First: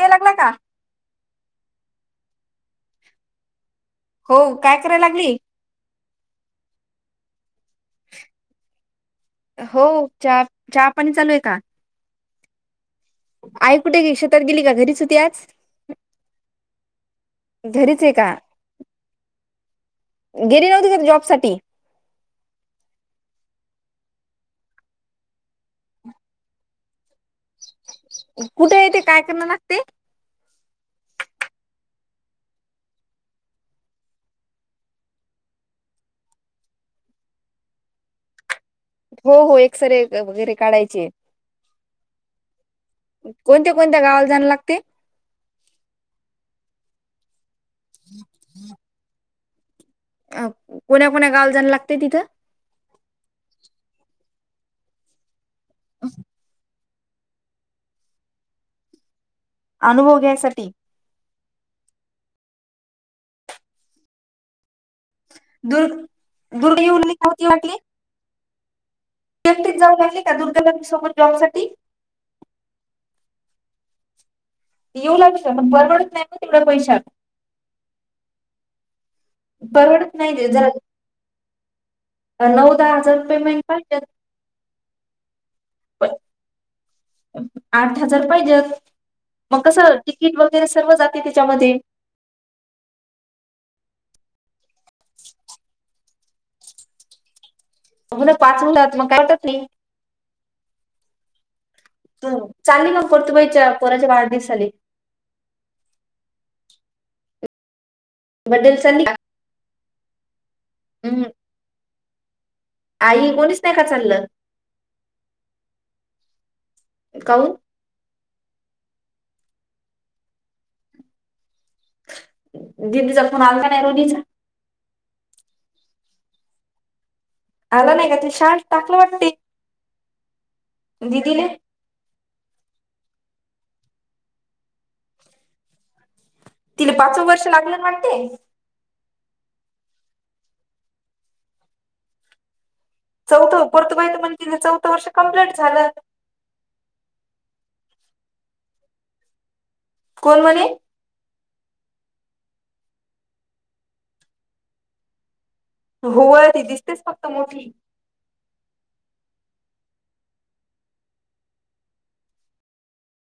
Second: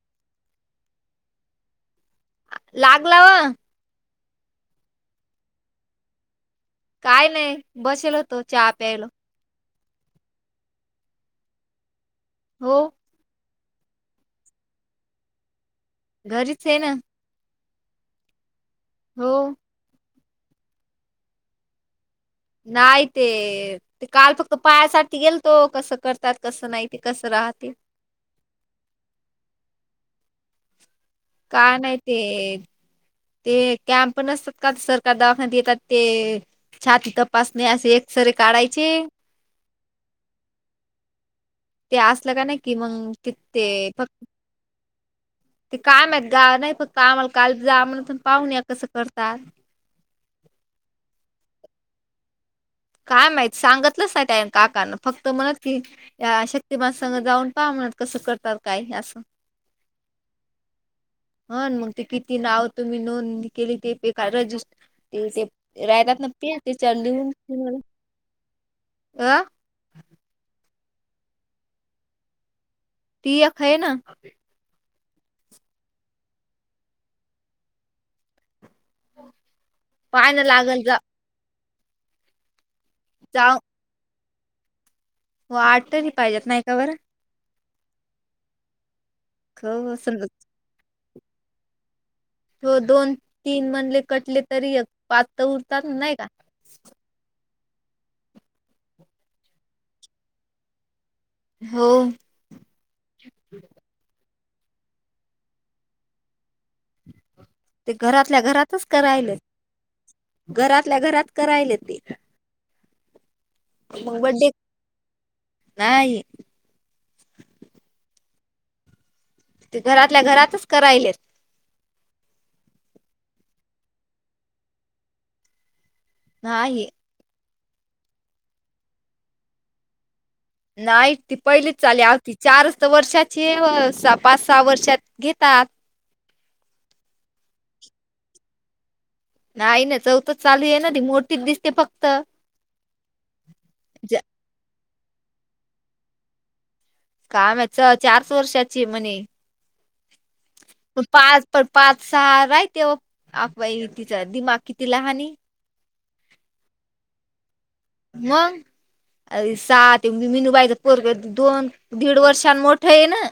या लागला का? लागला व. हो, काय कराय लागली? काय नाही. बसेल होतो, चहा प्यायलो. हो चहा चहा पाणी चालू आहे का? हो. आई कुठ गेली? शेतात गेली का घरीच होती आज? घरीचये ना. घरीचये का? हो. गेली नव्हती का ती जॉब साठी? नाय ते ते काल फक्त पायासाठी गेलतो, कसं करतात? कसं नाही? ते कसं राहते? कुठये ते? काय करणं लागते? काय नाही ते ते कॅम्प नसतात का? सरकार दवाखाना येतात ते छाती तपासणे असे एक्सरे काढायचे. हो हो, एक्सरे वगैरे काढायचे. ते असलं का नाही कि मंग तीत ते कोणत्या कोणत्या फक् गावाला जाणं लागते ते काय माहित? गा नाही फक्त आम्हाला काल जा म्हण पण पाहून या कसं करतात. अ कोण्या कोण्या गावला जावं लागतय तिथं? काय माहित? सांगतलंच नाही त्यानी का करना फक्त म्हणत कि या शक्तिमासंग जाऊन पहा म्हणत. कसं करतात, काय? हे असं. अनुभव घ्यासाठी. ह न मग ते किती नाव तुम्ही नोंदनी केली ते बे रजी ते ते दुर् राहतात न ते दुर्ग तेच्यावर येऊ लागली का लिहून होती [inaudible] आं? तिथेच जाऊ लागले का? दुर्गा [unintelligible] सोबत जॉब साठी? ती एक हाय ना. ती येऊ लागली का? म्हण परवडत नाही प तवढं पैशात. परवडत नाही पाहायला ते, जरा लागल जा नऊ-दहा हजार पेमेंट पडत्याल. वाटला पाहिजेत नाही का बरं? आठ हजार पाहिजेत. मग हो कसं समज तिकीट वगैरे सर्व जाते त्याच्यामध्ये. हो दोन तीन मनले कटले तरी एक पाच त उरतात. नाही का? हो ना पाच उरतात. मग काय वाटत नाही. हो तू चालली मग परतुबाईच्या पोराचे वाढदिवसाले? ते घरातल्या बड्डेला घरातच चालली का? करायले. घरातल्या हम्म घरात करायले ते. आई कोणीच नही खात? मग बड्डे? नाही. काऊन? ते घरातल्या घरातच करायले. दिदीचा फोन आलता नाही दीदीचा नाही आला नाही का ते शान टाकलं वाटते नाही ती दिदीले पहिली चाली आमची चारच तर वर्षाची ये वो सहा पाच सहा वर्षात घेतात. तिला पाचवं वर्ष लागलं ना वाटते. नाही ना चौथंच चालू आहे ना ती मोठीच दिसते फक्त. चौथं [inaudible] ज- चौथं वर्ष कंप्लीट झालं काय माहीत चारच वर्षाची म्हणे कोण म्हणे पाच पण पाच सहा राहते आपबाई तिचा दिमाग किती ल हनी हो ती दिसतेच फक्त मोठी मग अ सात मिनू बाईच पोरग दोन दीड वर्षांनी मोठं आहे ना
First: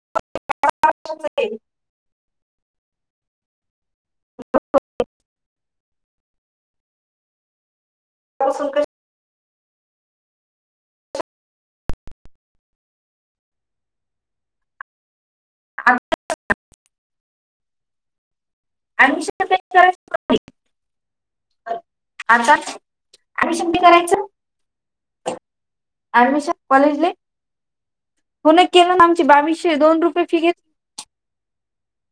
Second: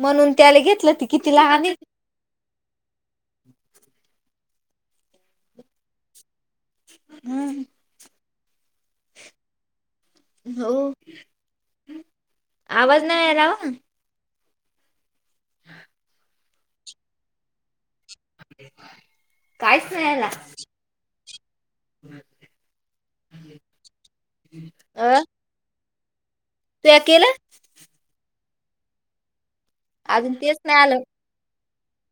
म्हणून त्याला घेतलं ते किती लहान ये ह [unintelligible] हम्म [unintelligible] हो आवाज नाय यायलावो अ [unintelligible] [unintelligible] अ ऍडमिशन काहीच नाही आला [unintelligible] आता ॲडमिशन ते करायचं अह ऍडमिशन कॉलेजले होन केलं आमची बाविशे - दोन रुपये अजून फी घे तेच नाही आलं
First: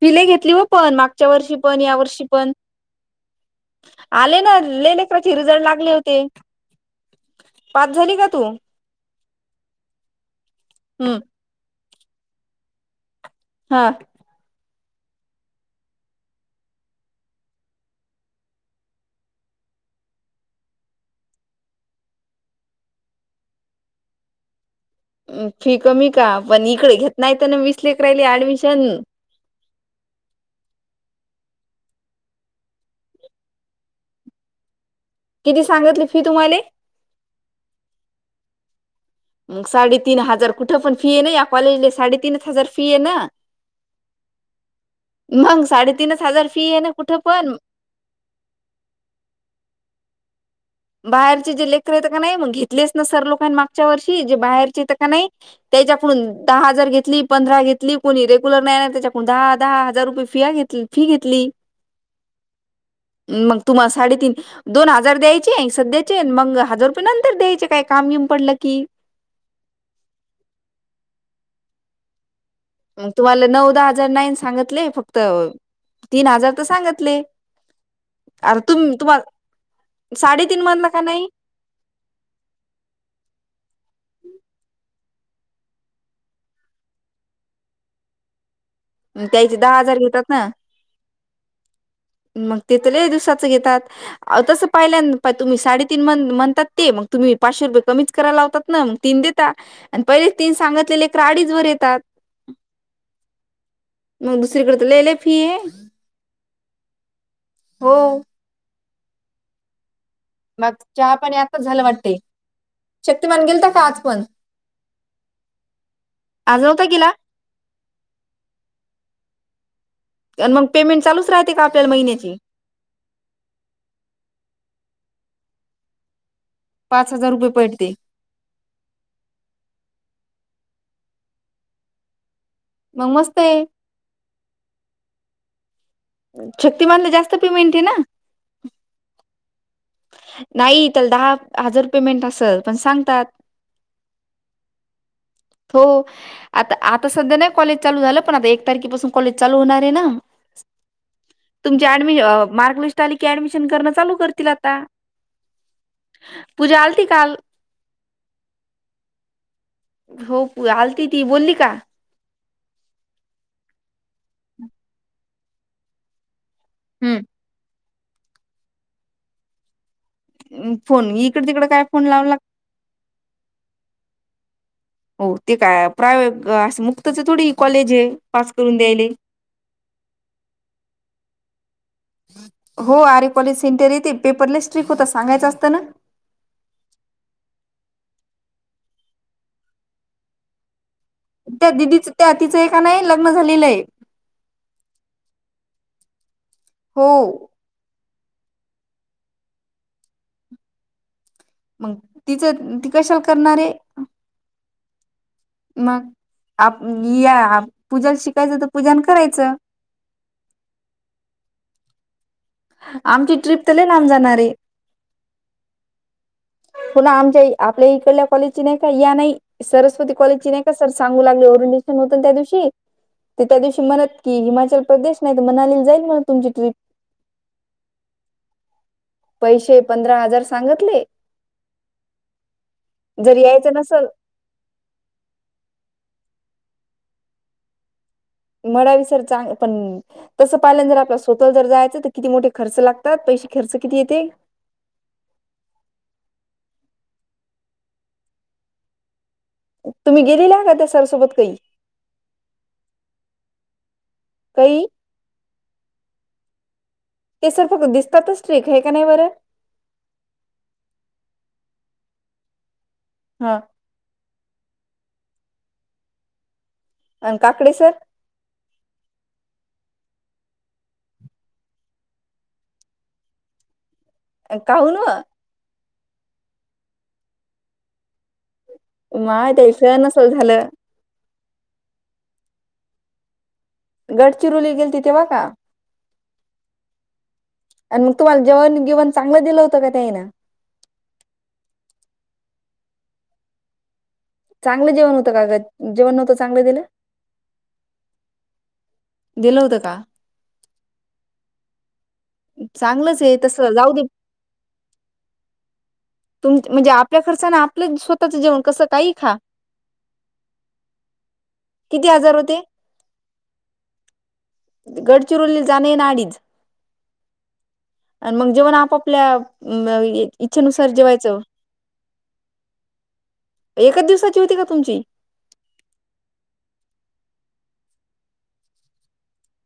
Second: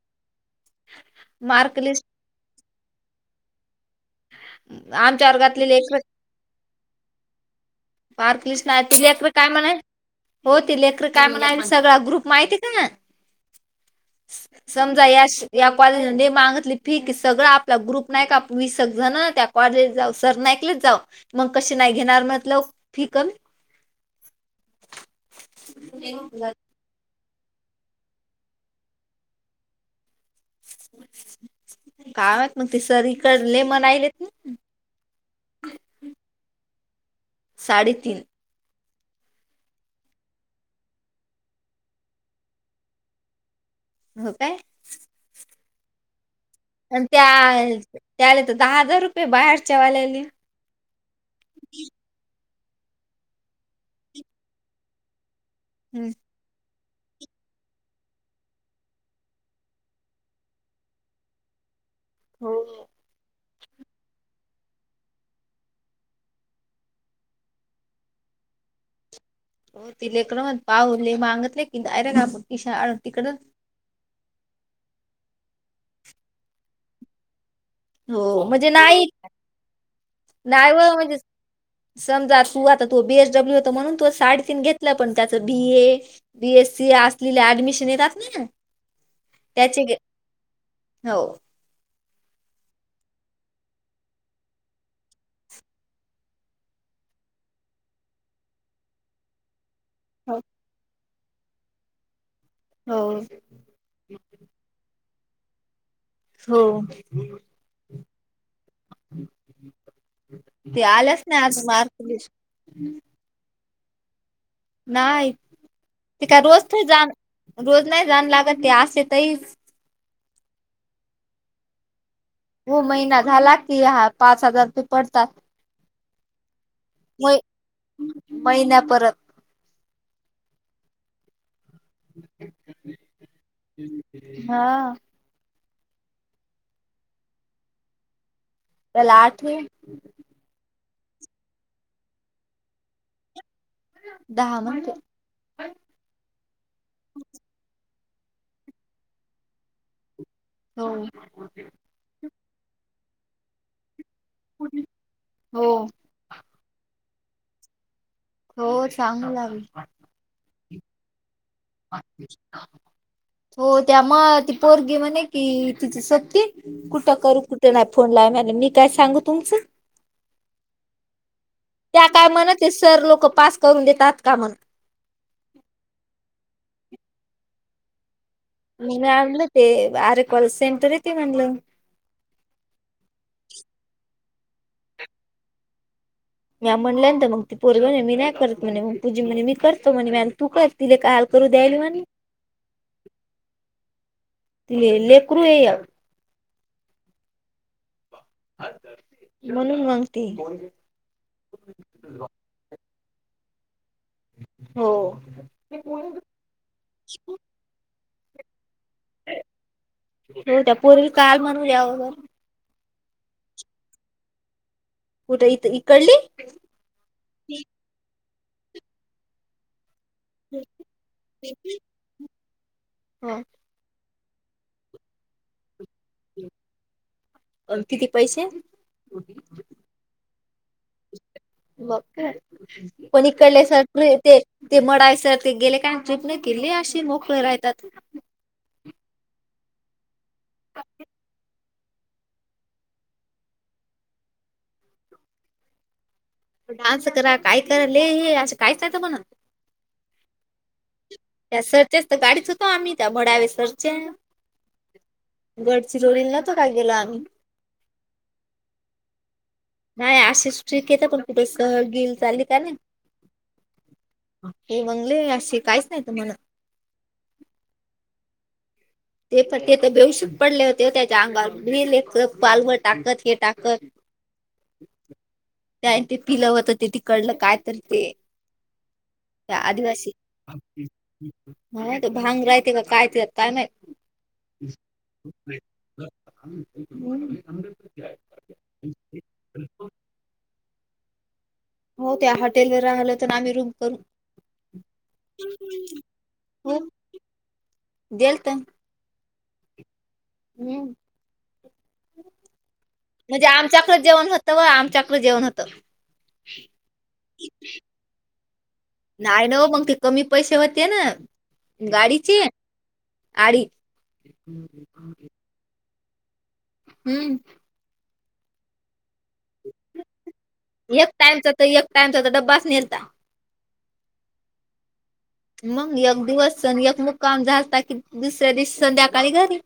फि लय घेतली हो पण मागच्या वर्षी मार्क पण या लिस्ट वर्षी पण आले ना लय आमच्या लेकराची रिझल्ट वर्गातले लागले लेकर होते. पास झाली का तू पार्क लिस्ट नाही ती लेकर काय म्हणा हो ती लेकर हम्म काय म्हणाय सगळा ग्रुप माहिती का हा [unintelligible] समजा या या कॉलेज मध्ये मागितली फी की सगळं आपला ग्रुप नाही का वीस जण त्यात कॉलेज जाऊ सर ना ऐकलेच जाऊ मग कशी नाही घेणार मतलव फि कम फी कमी का पण इकडे घेत नाही तर ना वीस लेकराली ऍडमिशन. काय महित मग ते सरी इकडले मनायलेत ना किती सांगितली फी तुम्हाले साडेतीन साडेतीन हजार कुठे पण फी ये ना या कॉलेजले साडेतीन हजार फी ये ना. हो काय मग साडेतीनच हजार फी आहे ना आणि कुठं पण त्या त्याला तर दहा हजार रुपये बाहेरच्या वाल्यानी बाहेरचे जे लेकर येत का नाही मग घेतलेच ना सर लोकांनी मागच्या वर्षी जे बाहेरचे येत का नाही. त्यांच्याकडून दहा हजार घेतली. पंधरा घेतली कोणी रेग्युलर नाही त्याच्याकडून दहा दहा हजार रुपये फीया घेतली फी घेतली. हो. मग तुम्हाला साडेतीन दोन हजार द्याय चे सध्याचे आहेत मग हजार रुपये नंतर द्यायचे काय काम येऊन पडलं की. हो ती लेकर मत पाहले मागतले की डायरेक्ट आपण पिशा आणून तिकडं तुम्हाला नऊदहा हजार नाही सांगतले, फक्त तीन हजार तर सांगतले. हो अर म्हणजे तुम नाही तुम्हाला साडेतीन नाही म्हणाला व का म्हणजे नाही. समजा तू आता तो बी एस डब्ल्यू होत म्हणून तो साडेतीन घेतलं पण त्याचं B A B S C असलेली ऍडमिशन येतात ना त्याचे दहा हजार घेतात ना हो मग ते तर लय दिवसाच घेतात. आहो तसं पाहिल्या तुम्ही साडेतीन म्हणं म्हणतात ते मग तुम्ही पाचशे रुपये कमीच करायला लावतात ना मग तीन दे ता आणि पहिले हो तीन सांगितले लेकरं अडीच वर येतात. हो. मग दुसरीकडे तरं लय लय फी आहे. हो. हो. मग ते आल्याच नाही आज मार शक्तीमान गेलता का आजपण? नाही ते काय रोज आज थय नव्हता गेला जाण रोज नाही जाण लागत ते असेेतहीच आणि मग पेमेंट चालूच राहते का आपल्याला महिन्याची? हो महिना झाला की हा पाच हजार रुपये पडतात. पाच हजार म रुपये पडते. महिन्या परत. मंग मस्तयं. हा. शक्तीमानने जास्त पेमेंट आहे ना. त्याला आठ आहे. नाई त्याला दहा हजार पेमेंट असलं पण सांगतात. दहा म्हणते. हो. आता आता सध्या नाही कॉलेज चालू झालं पण आता एक तारखेपासून कॉलेज चालू होणार आहे ना. हो. आणि मी मार्कलिस्ट आली की ऍडमिशन करनं चालू करतील आता. हो पूजा आलती काल. हो सांगलावी. हो आलती ती, बोल्ली का? हो त्या म ती पोरगी म्हणे कि तिची सक्की- कुठं करू कुठे नाय फोन लावणारे मी काय सांगू तुमचं. फोन इकडं तिकडं- त्या काय म्हणते, सर लोक पास करून देतात का म्हणं. हो ते काय प्रायवे मुक्तचं थोडी कॉलेज आहे. पास करून मी द्यायले नाही आणलं ते आरे कॉलेज सेंटर आहे ते म्हणलं. हो आरे कॉलेज सेंटरे आहे ते पेपर लय स्ट्रिक होता सांगायचं असतं ना. म्या म्हणल्यांत मग ती पोरीणे मी नाही करत म्हणे म पूजी म्हणे मी करतो म्हणे म तू कर ति का त्या दिदीचं त्या तिचयं की नाय लग्न झालेलंय. ते लेकरू ये हो. म्हणून म्हणतीये मंग तिचं ती कशाला करणारए? हो. मग हो आप मी या पूजाला शिकायचं तर पूजान करायचं. हो त्या पोरील काल म्हणू [unintelligible] आमची ट्रिप तर लय लांब जाणारे. कुठं इथं इकडली? पुला आमच्या आपल्या इकडल्या कॉलेजची नाही का या नाही. सरस्वती कॉलेजची नाही का सर सांगू लागले ओरंडिशन होत त्या दिवशी ते हो त्या दिवशी म्हणत कि हिमाचल प्रदेश नाही तर मनालीला जाईल म्हणे तुमची ट्रिप. अन किती पैसे? पैशे पंधरा हजार सांगतले. मंग काय पण जर इकडल्या यायचं सर नसल य ते ते मडायसर ते गेले का [unintelligible] नाही केली अशी मोकळे राहतात मडावीसर चांग पण तस पाहिल्या जर आपला स्वतः जर जायचं तर किती मोठे खर्च लागतात पैसे खर्च किती येते? डान्स करा काय करा ले हे असं [unintelligible] तुम्ही गेलेल्या का त्या सर सोबत क- सरचेस तर गाडी सुतो आम्ही त्या भडावे सरचे कई? गडचिरोली ला न्हवतो का गेलो आम्ही? ते सर फक्त दिसतातच स्ट्रिक हे का नाही बरं? नाही अशीच स्ट्रीक हे तर पण कुठे सहल गिल चाली का नाही? हा हे बंगले असे काहीच नाही तुम्हाणा अन काकडे सर? ते पण ते तर बेहोशच पडले होते त्याच्या अंगावर [inaudible] पालवर टाकत हे टाकत. [inaudible] काहून व. त्यान ते पिलं व्हतं ते तिकडलं काय तर ते उ माय ते ईशान नसंल झालं. होय भांग रायती काय त्याच्यात काय माहित. गडचिरोली गेलती तेव्हा का? [unintelligible] आणि मग तुम्हाला जेवण बीवण चांगलं दिलं होतं का त्या हिणं? हो त्या हॉटेलवर राहलं होतो ना आम्ही रूम करून. चांगलं जेवण होतं का ग? जेवण नव्हतं चांगलं दिलं? देलतं दिलं होतं का? हम्म चांगलंच आहे म्हणजे तसं जाऊ दे आमच्याकडं जेवण होतं व आमच्याकडं जेवण होतं. तुम म्हणजे आपल्या खर्चानं आपलं स्वतचं जेवण कसं काही खा नाही न व, मग ते कमी पैशे होते ना किती आजार गाडीचे. होते आडी. गडचिरोली जाण येणं अडीच. हम्म. आणि मग जेवण आपापल्या इच्छेनुसार एक जेवायचं टाइमचा तर एक टाइमचा डबाच नेलता. एकच दिवसाची होती का तुमची. मग एक दिवस स एक मुक्काम झालया कि दुसऱ्या दिवस संध्याकाळी घरी.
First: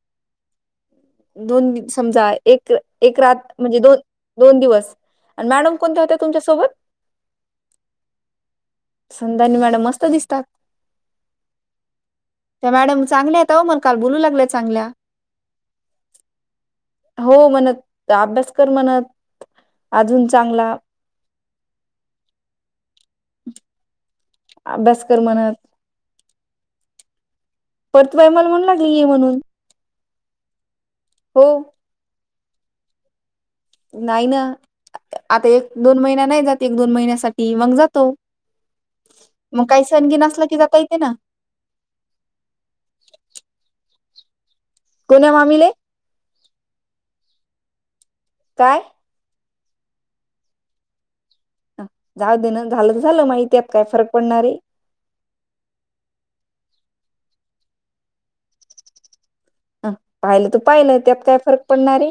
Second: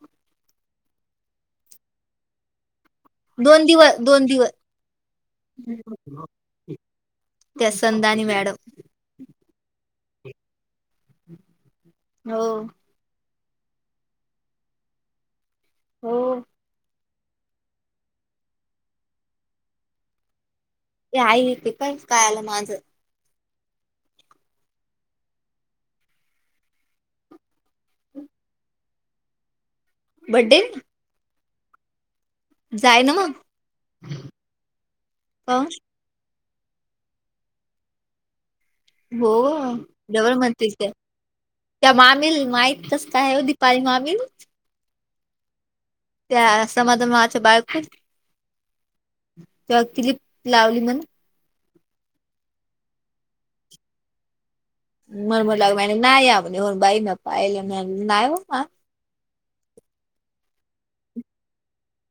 दोन समजा एक एक रात म्हणजे दोन दोन दिवस आणि मॅडम कोणत्या होत्या तुमच्यासोबत. त्या संदानी मॅडम. संधानी मॅडम मस्त दिसतात. हो त्या मॅडम चांगल्या आहेत. त मग काल बोलू लागल्या चांगला. हो. हो म्हणत अभ्यास कर म्हणत अजून चांगला. ते आईत [unintelligible] काय कायलं माझं. अभ्यास कर म्हणत. परतु बाई मला म्हणू लागलीय म्हणून. बड्डे ला. हो. जाय ना मग. नाही ना, आता एक दोन महिना नाही जात. एक दोन महिन्यासाठी मग जातो. हो मग काही सण गीन डबल असला की म्हणतील जाता त्या येते ना. त्या मामीला माहित कसं काय ओ दीपाली मामील. कोण्या मामीले. त्या समाधान मामाच्या बायखू. काय? तू अ किलिप लावली म्हण जाऊ दे ना झालं तर झालं माहितेत काय फरक पडणार आहे. मन मन लाग म नाही या म्हण हो बाई म पायल ना आ. हं पाहिलं तर पाहिलं त्यात काय फरक पडणारेय.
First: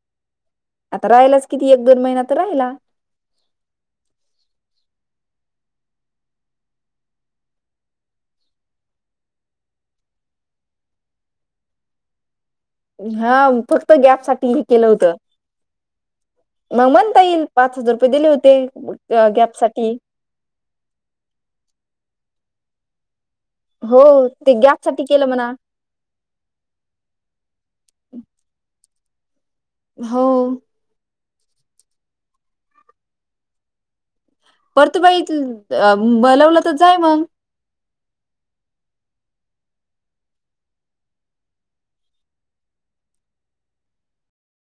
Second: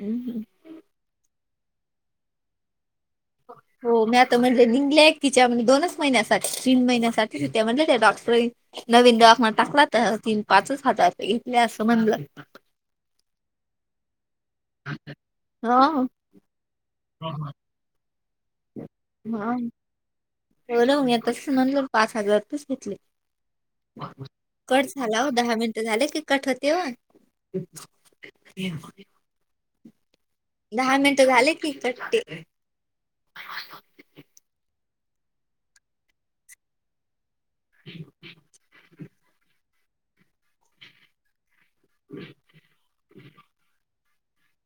हम् हम. आता राहिलाच किती एक दोन महिना तर राहिला. हो मी आता म्हण निघले तिच्या म्हणजे दोनच महिन्यासाठी तीन महिन्यासाठी त्या म्हटल्या त्या डॉक्टरीन नवीन दवाखान्यात टाकला तर तीन पाचच हजार तर घेतल्या असं म्हणलं. हा फक्त गॅपसाठी केलं होत ह मग म्हणता येईल पाच हजार रुपये दिले होते. गॅप साठी बोलो मी मग तस म्हणलं पाच हजार तरच घेतले. हो ते गॅपसाठी केलं म्हण. झालं की कट होते ओ हो दहा मिनटं झाले की कट्टे परतु बाई बलवलं तर जाय मग. [unintelligible] [unintelligible]